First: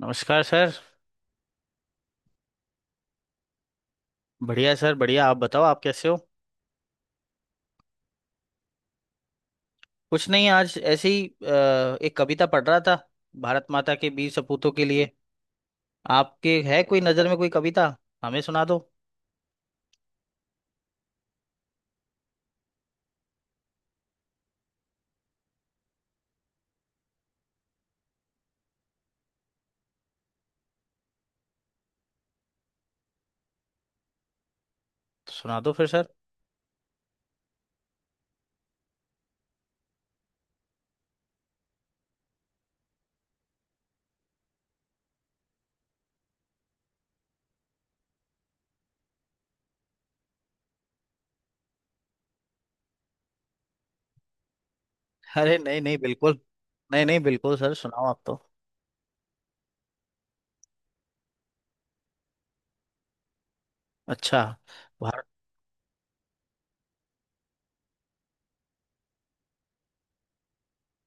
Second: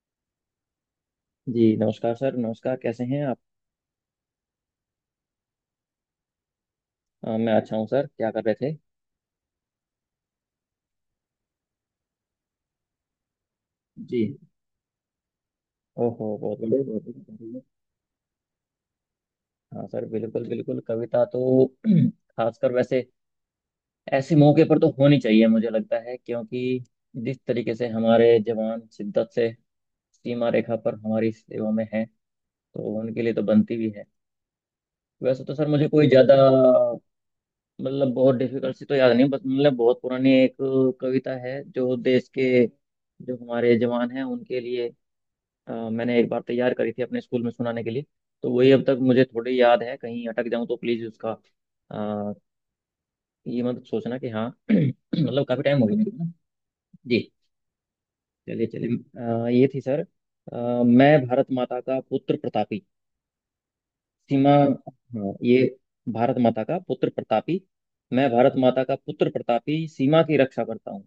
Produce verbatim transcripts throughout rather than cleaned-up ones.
नमस्कार सर। जी नमस्कार सर। नमस्कार, कैसे हैं आप? बढ़िया सर बढ़िया, आप बताओ आप कैसे हो? अ, मैं अच्छा हूँ सर। क्या कर रहे थे? कुछ नहीं, आज ऐसे ही अ, एक कविता पढ़ रहा था, भारत माता के जी। वीर सपूतों के लिए। ओहो, आपके बहुत बढ़िया, है कोई बहुत बढ़िया, नज़र में बहुत कोई बढ़िया। कविता? हमें सुना दो। हाँ सर, बिल्कुल बिल्कुल, कविता तो खासकर वैसे ऐसे मौके पर तो होनी चाहिए, मुझे लगता है क्योंकि जिस तरीके से हमारे जवान शिद्दत से सीमा रेखा पर हमारी सेवा में हैं, तो उनके लिए तो बनती भी है। तो वैसे तो सुना सर दो फिर मुझे सर। कोई ज़्यादा मतलब बहुत डिफिकल्ट सी तो याद नहीं, बस मतलब बहुत पुरानी एक कविता है, जो देश के, जो हमारे जवान हैं उनके लिए। अ, मैंने एक बार तैयार करी थी अपने स्कूल में सुनाने के लिए, तो वही अब तक मुझे थोड़ी याद है, कहीं अटक जाऊं तो प्लीज उसका अ, ये मत सोचना कि हाँ मतलब अरे काफी टाइम नहीं हो गया नहीं मेरे को ना। बिल्कुल, नहीं नहीं जी। बिल्कुल सर, सुनाओ आप तो। चलिए चलिए। अ, ये थी सर। अ, मैं भारत माता का पुत्र प्रतापी, अच्छा। सीमा, भारत। हाँ ये भारत माता का पुत्र प्रतापी, मैं भारत माता का पुत्र प्रतापी सीमा की रक्षा करता हूँ।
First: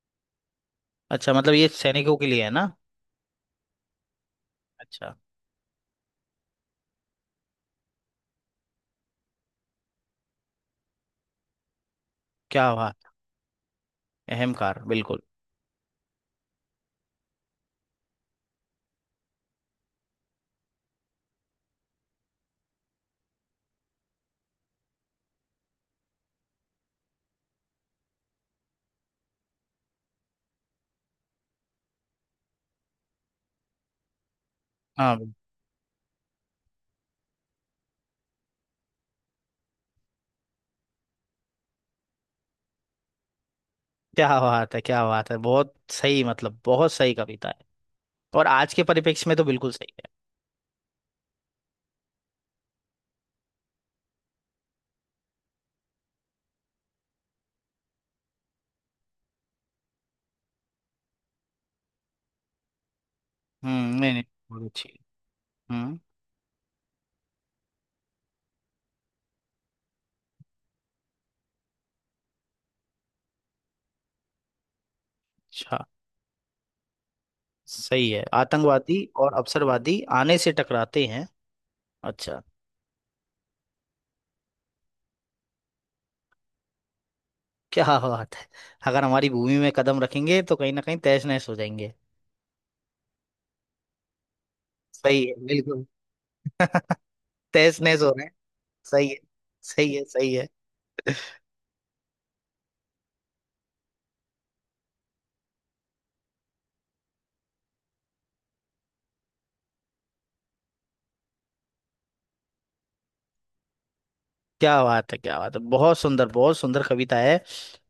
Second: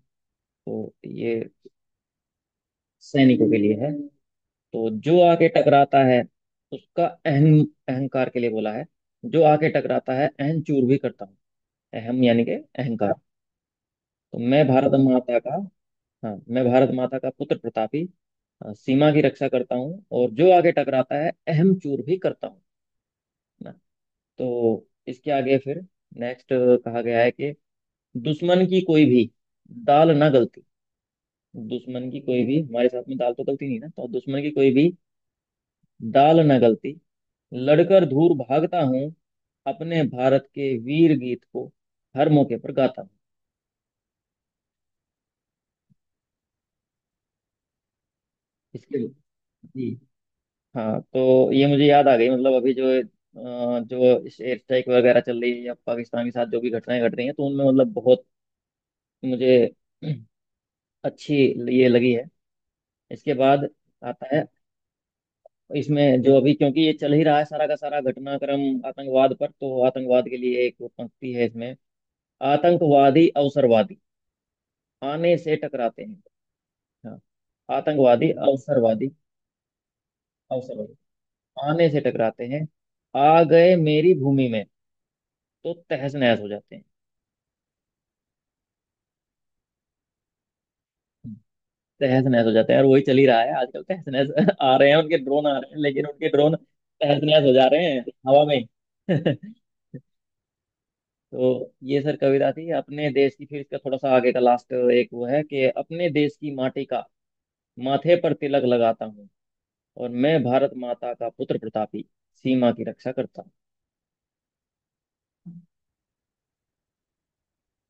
तो अच्छा, ये मतलब ये सैनिकों के लिए है ना। सैनिकों के लिए है। तो अच्छा। जो आके टकराता है उसका अहम, अहंकार के लिए बोला है। जो आके टकराता है अहम चूर भी करता हूँ, अहम यानी कि क्या बात। अहंकार। तो अहम मैं कार भारत बिल्कुल। माता का, हाँ, मैं भारत माता का पुत्र प्रतापी, अ, सीमा की रक्षा करता हूँ, और जो आगे टकराता है अहम चूर भी करता हूँ ना। तो इसके आगे फिर नेक्स्ट कहा गया है कि, दुश्मन की कोई भी दाल ना गलती, दुश्मन की कोई भी हमारे साथ में दाल तो गलती नहीं ना, तो दुश्मन की कोई भी हाँ बिल्कुल। दाल ना गलती, लड़कर दूर भागता हूँ, अपने भारत के वीर गीत को हर मौके पर गाता हूँ। क्या बात है, क्या बात है, बहुत सही, मतलब बहुत सही कविता है। और आज के इसके लिए परिप्रेक्ष्य में तो बिल्कुल जी सही है। हाँ। तो ये मुझे याद आ गई, मतलब अभी जो अ, जो एयर स्ट्राइक वगैरह चल रही है या पाकिस्तान के साथ जो भी घटनाएं घट रही हैं, तो उनमें मतलब बहुत मुझे अच्छी ये लगी है। इसके बाद हम्म, नहीं नहीं आता है, बहुत अच्छी है। हम्म। इसमें जो अभी, क्योंकि ये चल ही रहा है सारा का सारा घटनाक्रम आतंकवाद पर, तो आतंकवाद के लिए एक पंक्ति है इसमें। आतंकवादी अवसरवादी आने से अच्छा। टकराते हैं। हाँ। सही है, आतंकवादी आतंकवादी अवसरवादी, और अवसरवादी आने से अवसरवादी टकराते हैं। आने से अच्छा। टकराते हैं, आ गए मेरी भूमि में, तो तहस नहस हो जाते हैं। क्या बात है। अगर हमारी भूमि में कदम रखेंगे तो कहीं ना कहीं तहस हम्म। नहस हो जाएंगे। तहस नहस हो जाते हैं, और वही चल ही रहा है आजकल, तहस नहस आ रहे हैं उनके सही है ड्रोन, आ रहे हैं बिल्कुल, लेकिन उनके ड्रोन तहस नहस हो जा तहस रहे हैं नहस हो रहे हैं। हवा में। सही है। सही है सही है। तो ये सर कविता थी अपने देश की, फिर इसका थोड़ा सा आगे का लास्ट एक वो है कि, अपने देश की माटी का माथे पर तिलक लगाता हूँ, और मैं भारत माता का पुत्र प्रतापी सीमा की रक्षा करता हूँ। क्या बात है, क्या बात है, बहुत सुंदर बहुत सुंदर कविता है।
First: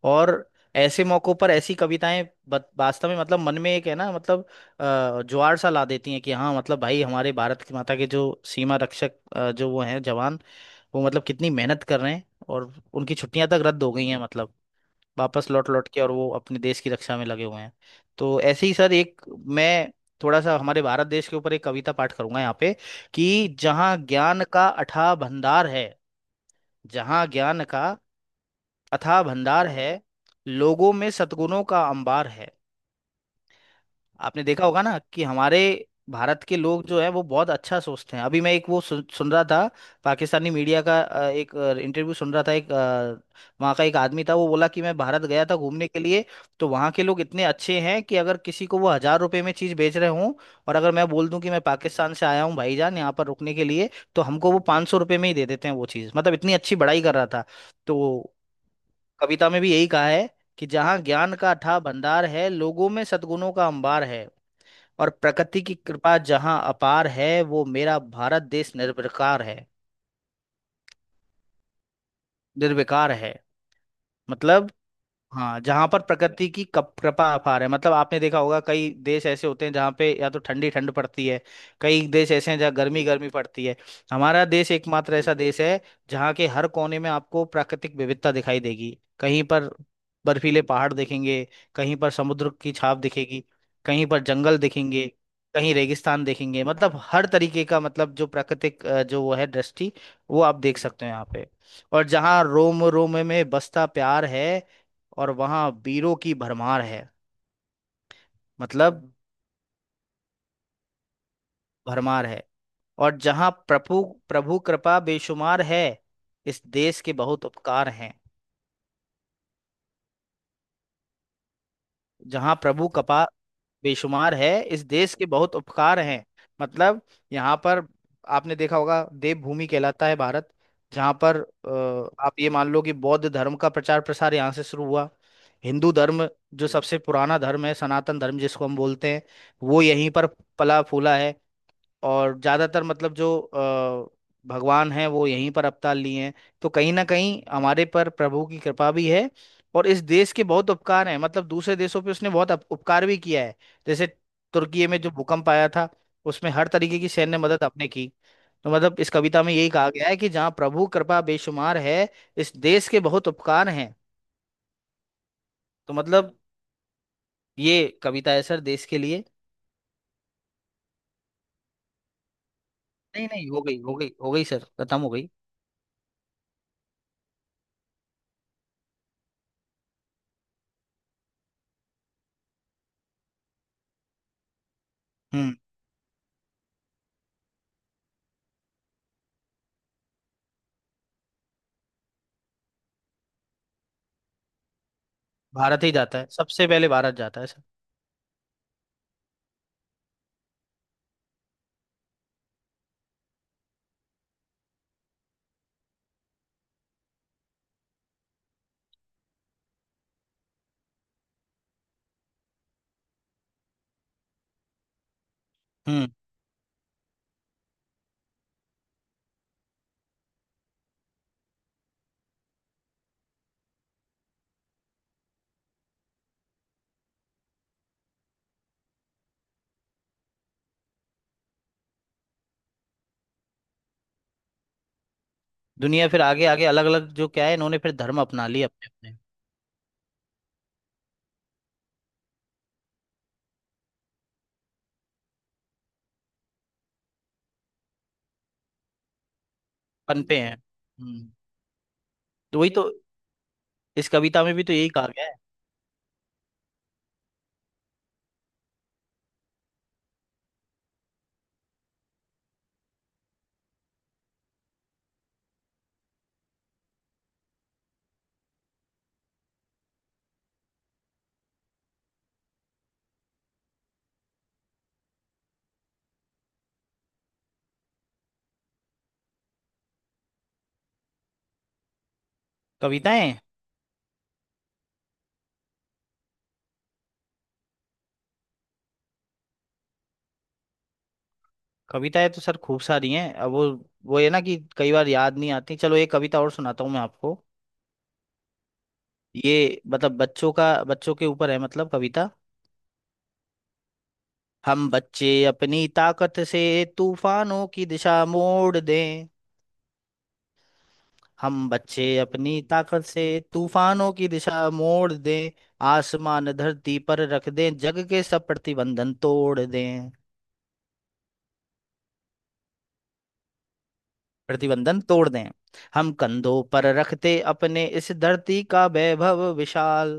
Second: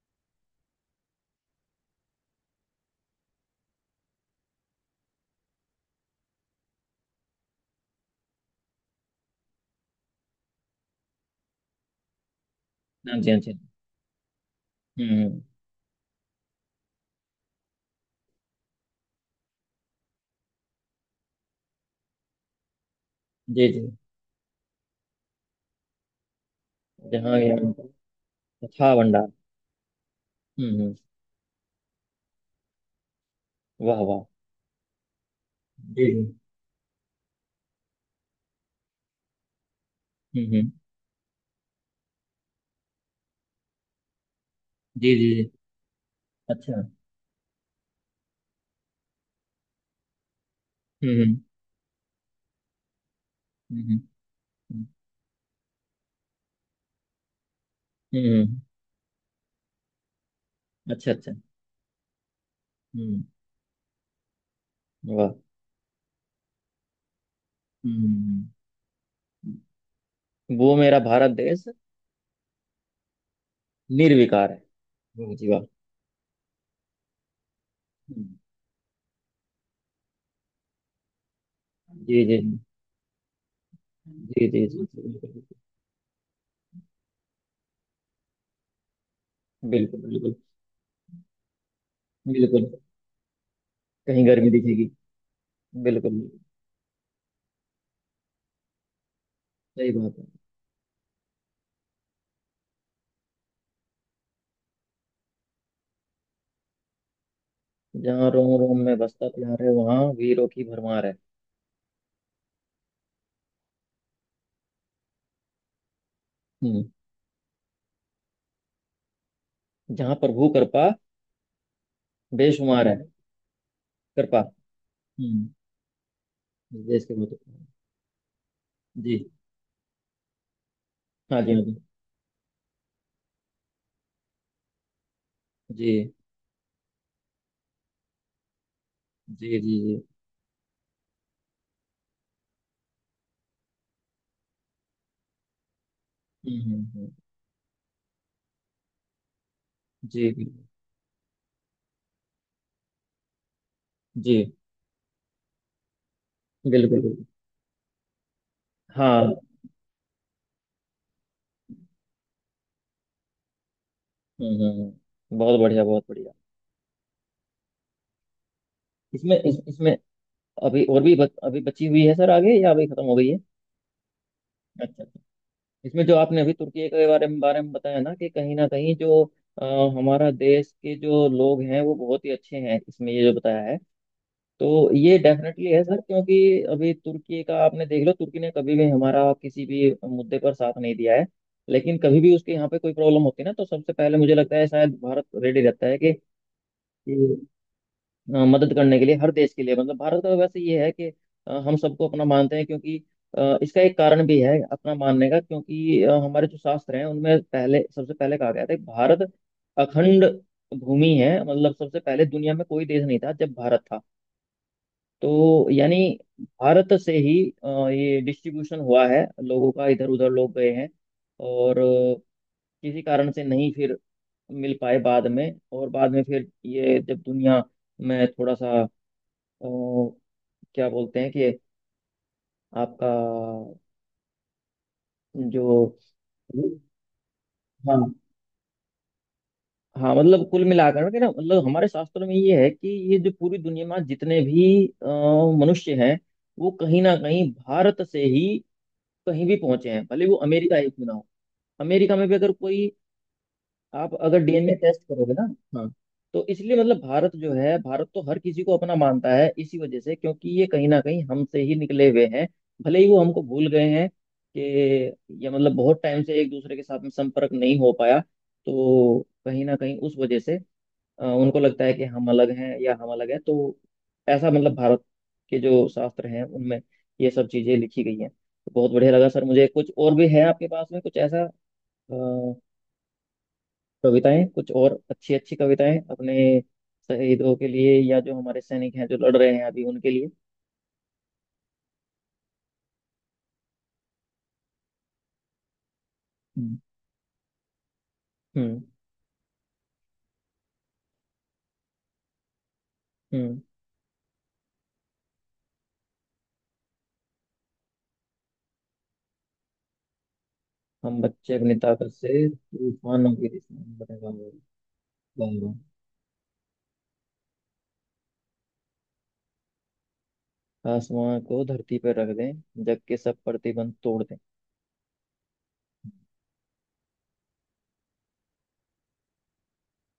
और ऐसे मौकों पर ऐसी कविताएं बत- वास्तव में मतलब मन में एक है ना, मतलब अ, ज्वार सा ला देती हैं कि हाँ, मतलब भाई हमारे भारत की माता के जो सीमा रक्षक अ, जो वो हैं जवान, वो मतलब कितनी मेहनत कर रहे हैं और उनकी हाँ जी, हाँ छुट्टियां जी। तक रद्द हो गई हैं। मतलब हम्म। वापस लौट लौट के और वो अपने देश की रक्षा में लगे हुए हैं। तो ऐसे ही सर एक, मैं थोड़ा सा हमारे भारत देश के ऊपर एक कविता पाठ करूंगा यहाँ पे। कि जी जी। जहाँ ज्ञान का अथाह भंडार है, जहाँ जहाँ ज्ञान ज्ञान का का कथा अथाह भंडार। भंडार है, हम्म लोगों हम्म। में सद्गुणों का अंबार है। वाह वाह। आपने देखा होगा ना कि हमारे जी जी। भारत के लोग जो है वो बहुत अच्छा सोचते हैं। अभी मैं एक वो सुन, सुन रहा था, हम्म पाकिस्तानी हम्म। मीडिया का अ, एक इंटरव्यू सुन रहा था। एक अ, वहाँ का एक आदमी था, वो बोला कि मैं जी भारत जी गया जी। था घूमने के लिए। तो अच्छा। वहाँ के लोग इतने अच्छे हैं कि अगर किसी को वो हजार रुपए में चीज़ बेच रहे हों और अगर मैं हम्म बोल हम्म, दूं कि मैं पाकिस्तान से आया हूँ भाईजान, यहाँ पर रुकने के लिए, हम्म तो हमको वो हम्म, पाँच सौ रुपये में ही दे देते हैं वो चीज़। मतलब इतनी अच्छी बड़ाई कर रहा था। हम्म, तो हम्म, हम्म। कविता में भी यही कहा है कि जहाँ अच्छा अच्छा। ज्ञान का अथाह भंडार है, लोगों में हम्म। सद्गुणों का अंबार है और वाह। प्रकृति की कृपा जहाँ अपार है, वो मेरा हम्म भारत हम्म, देश निर्विकार है। हम्म। वो मेरा भारत देश निर्विकार है निर्विकार है। मतलब, वाह जी हाँ वाह। जहाँ पर प्रकृति की कप कृपा अपार है। मतलब आपने हम्म, देखा होगा, कई देश ऐसे होते हैं जहाँ पे या तो ठंडी ठंड पड़ती है, कई जी देश जी ऐसे हैं जहाँ गर्मी गर्मी पड़ती है। हमारा जी जी। देश जी एकमात्र ऐसा जी, देश है जहाँ के हर कोने में आपको प्राकृतिक विविधता दिखाई देगी। कहीं पर बिल्कुल बिल्कुल बर्फीले पहाड़ दिखेंगे, कहीं पर समुद्र बिल्कुल। की बिल्कुल। छाप दिखेगी, कहीं पर कहीं गर्मी जंगल दिखेगी। दिखेंगे, कहीं बिल्कुल, रेगिस्तान देखेंगे। मतलब हर तरीके का, मतलब जो प्राकृतिक अ, जो वो है सही दृष्टि, बात है। वो आप देख सकते हो यहाँ पे। और जहाँ रोम रोम में बसता प्यार है और वहाँ वीरों की भरमार है। जहाँ रोम रोम में मतलब बसता प्यार है वहाँ वीरों की भरमार है। भरमार है। और जहाँ प्रभु प्रभु कृपा बेशुमार है, इस हम्म। देश के बहुत उपकार हैं। जहाँ प्रभु कृपा जहाँ बेशुमार प्रभु है। कृपा बेशुमार कृपा। है, इस देश के हम्म। बहुत उपकार हैं। मतलब देश के बहुत। यहाँ पर आपने देखा होगा, जी। देवभूमि कहलाता है भारत। जहाँ पर हाँ जी, हाँ जी। अ, आप ये मान लो कि बौद्ध धर्म का प्रचार प्रसार यहाँ से शुरू हुआ। जी हिंदू धर्म जो सबसे पुराना धर्म है, सनातन धर्म जिसको हम बोलते हैं, जी जी। वो जी। यहीं पर पला फूला है। और ज़्यादातर मतलब जो अ, भगवान हैं वो यहीं पर अवतार लिए हैं। हम्म तो हम्म, कहीं ना हम्म, कहीं हमारे पर प्रभु की कृपा भी है और इस जी देश के बिल्कुल। बहुत उपकार हैं। मतलब दूसरे देशों पे उसने बहुत अप- उपकार भी किया है। जैसे जी तुर्की में जो भूकंप आया था, उसमें हर तरीके बिल्कुल की बिल्कुल। सैन्य मदद आपने की। तो मतलब इस हाँ हम्म। कविता में यही कहा गया है कि जहाँ प्रभु कृपा बेशुमार है, इस देश के बहुत उपकार हैं। हम्म हम्म, बहुत बढ़िया तो बहुत बढ़िया। मतलब ये कविता है सर देश के लिए। इसमें इस, इसमें अभी और भी बच, अभी बची हुई है सर, आगे, या अभी खत्म हो नहीं गई है? नहीं हो गई, हो गई हो गई सर, खत्म अच्छा हो अच्छा। गई। इसमें जो आपने अभी तुर्की के बारे में बारे में बताया ना कि, कहीं ना कहीं जो अ, हमारा देश के जो लोग हैं वो बहुत ही अच्छे हैं, इसमें ये जो बताया है, तो ये हम्म। डेफिनेटली है सर, क्योंकि अभी तुर्की का आपने देख लो, तुर्की ने कभी भी हमारा किसी भी मुद्दे पर साथ नहीं दिया है, लेकिन कभी भी उसके यहाँ पे कोई प्रॉब्लम होती है ना, तो सबसे पहले मुझे लगता है शायद भारत रेडी भारत रहता ही है कि, जाता है, सबसे पहले भारत जाता कि, है सर। अ, मदद करने के लिए, हर देश के लिए। मतलब भारत का वैसे ये है कि अ, हम सबको अपना मानते हैं, क्योंकि अ, इसका एक कारण भी है अपना मानने का, क्योंकि अ, हमारे जो शास्त्र हैं उनमें पहले, सबसे पहले कहा गया था कि भारत अखंड भूमि है, मतलब सबसे पहले दुनिया में कोई देश नहीं था जब भारत था, तो यानी हम्म। भारत से ही अ, ये डिस्ट्रीब्यूशन हुआ है लोगों का, इधर उधर लोग गए हैं, और अ, किसी कारण से नहीं फिर मिल पाए बाद में, और बाद में फिर ये जब दुनिया में थोड़ा सा अ, क्या बोलते हैं कि आपका जो, दुनिया फिर आगे आगे अलग अलग जो क्या है, इन्होंने फिर हाँ। धर्म अपना लिए अपने अपने हाँ, मतलब कुल मिलाकर के ना, मतलब हमारे शास्त्रों में ये है कि ये जो पूरी दुनिया में जितने भी अ, मनुष्य हैं, वो कहीं ना कहीं भारत से ही कहीं भी पहुंचे हैं, पन भले वो पे हैं। अमेरिका ही क्यों ना हो। हम्म, अमेरिका में भी अगर तो वही कोई, तो, इस आप अगर कविता में भी डी एन ए तो यही टेस्ट कहा गया करोगे है। ना। हाँ। तो इसलिए मतलब भारत जो है, भारत तो हर किसी को अपना मानता है इसी वजह से, क्योंकि ये कहीं ना कहीं हमसे ही निकले हुए हैं, भले ही वो हमको भूल गए हैं कि ये, मतलब बहुत टाइम से एक दूसरे के साथ में संपर्क नहीं हो पाया, तो कहीं ना कहीं उस वजह से अ, उनको लगता है कि हम अलग हैं, या हम अलग हैं, तो ऐसा, मतलब भारत के जो शास्त्र हैं उनमें ये सब चीजें लिखी गई हैं। तो बहुत बढ़िया लगा सर मुझे। कुछ और भी है आपके पास में, कुछ ऐसा? कविताएं, कविताएं? कुछ और अच्छी अच्छी कविताएं, अपने शहीदों के लिए या जो हमारे सैनिक हैं जो लड़ रहे हैं अभी उनके लिए। कविताएं तो सर खूब सारी हैं। अब वो वो है ना कि कई बार याद नहीं आती। चलो एक कविता और हम्म। सुनाता हूँ मैं आपको। हम्म। ये मतलब बच्चों का, बच्चों के ऊपर है मतलब कविता। हम्म। हम बच्चे अपनी ताकत से तूफानों की दिशा मोड़ दें, हम बच्चे हम अपनी बच्चे ताकत से अपनी ताकत से तूफानों की दिशा में तूफानों बने, की वाह दिशा वाह। मोड़ दें, वाह, आसमान धरती पर रख दें, जग के सब प्रतिबंधन तोड़ दें, वाह। आसमां को धरती पर रख दें, जग के सब प्रतिबंध तोड़ दें। प्रतिबंधन तोड़ दें। हम कंधों पर रखते अपने इस धरती का वैभव विशाल,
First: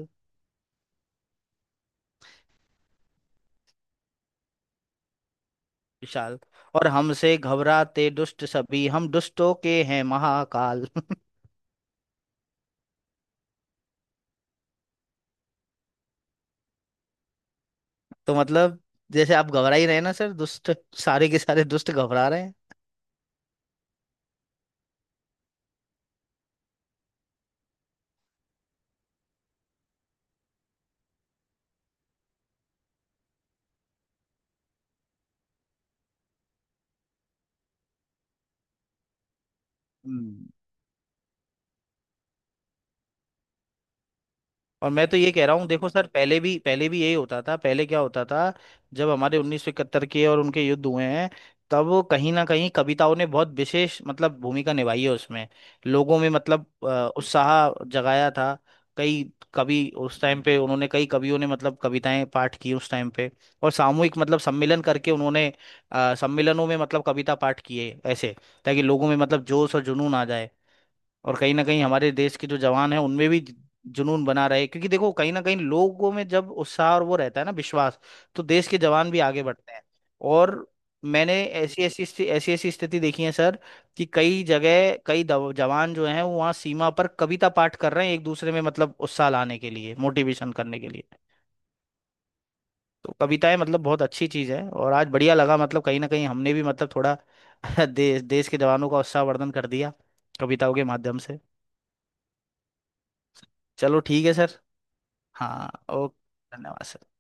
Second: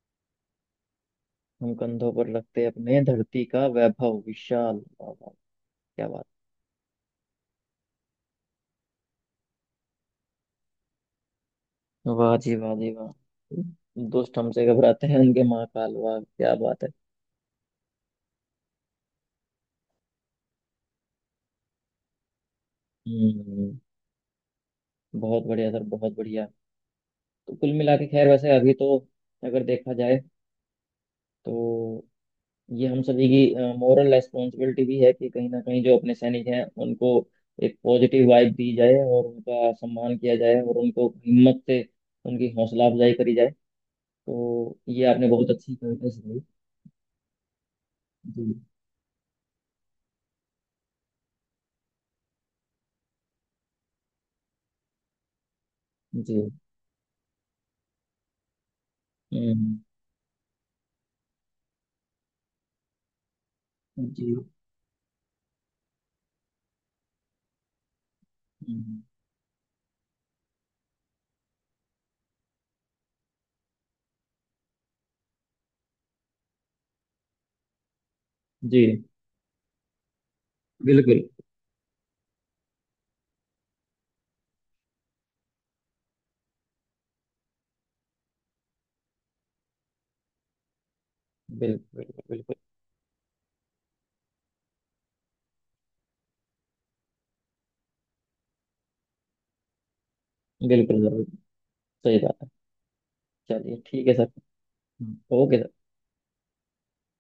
हम कंधों पर रखते अपने धरती का वैभव विशाल, वाह वाह, क्या बात! विशाल। और हमसे घबराते दुष्ट सभी, हम दुष्टों के हैं महाकाल। वाह जी, वाह जी, वाह। दुष्ट हमसे घबराते हैं उनके महाकाल, वाह, क्या बात है। तो मतलब जैसे आप घबरा ही रहे हैं ना सर, दुष्ट, सारे के सारे दुष्ट घबरा रहे हैं। हम्म। बहुत बढ़िया सर, बहुत बढ़िया। तो कुल मिला के, खैर वैसे अभी तो, अगर देखा जाए, तो ये हम सभी की मॉरल रेस्पॉन्सिबिलिटी भी है कि कहीं ना कहीं जो अपने सैनिक हैं उनको एक पॉजिटिव वाइब दी जाए, और उनका सम्मान किया हम्म। जाए, और उनको हिम्मत से उनकी हौसला अफजाई करी जाए। तो और ये मैं तो आपने ये कह बहुत रहा हूँ, अच्छी देखो सर, कविता पहले सुनाई। भी पहले भी यही होता था। पहले क्या होता जी था, जब हमारे उन्नीस सौ इकहत्तर के और उनके युद्ध हुए हैं, तब वो कहीं ना कहीं कविताओं ने बहुत विशेष मतलब भूमिका निभाई है उसमें। लोगों में जी। मतलब अ, उत्साह जगाया था। कई हम्म। कवि उस टाइम पे, उन्होंने कई कवियों ने मतलब कविताएं पाठ की उस टाइम पे और सामूहिक जी। मतलब सम्मेलन करके उन्होंने अ, सम्मेलनों में मतलब कविता पाठ किए ऐसे, ताकि हम्म, लोगों में मतलब जोश और जुनून आ जाए। और कहीं ना कहीं हमारे देश के जो जवान हैं उनमें भी ज- जुनून बना रहे, क्योंकि देखो कहीं ना कहीं लोगों में जब उत्साह और वो रहता है ना, विश्वास, तो देश के जी, जवान भी आगे बढ़ते हैं। और बिल्कुल मैंने ऐसी ऐसी स्थि- ऐसी ऐसी स्थिति देखी है सर, कि कई जगह कई दव- जवान जो हैं वो वहाँ सीमा पर कविता पाठ कर रहे हैं, एक दूसरे में मतलब उत्साह लाने के लिए, मोटिवेशन करने के लिए। बिल्कुल बिल्कुल। बिल्कुल तो कविताएं मतलब बहुत अच्छी चीज़ है। और आज बढ़िया लगा, मतलब कहीं ना कहीं हमने भी मतलब थोड़ा देश देश के जवानों का उत्साहवर्धन कर दिया कविताओं के बिल्कुल, माध्यम जरूर। से। सही बात है। चलिए चलो ठीक है सर। ठीक है सर। हम्म, ओके हाँ सर। ओके, धन्यवाद सर।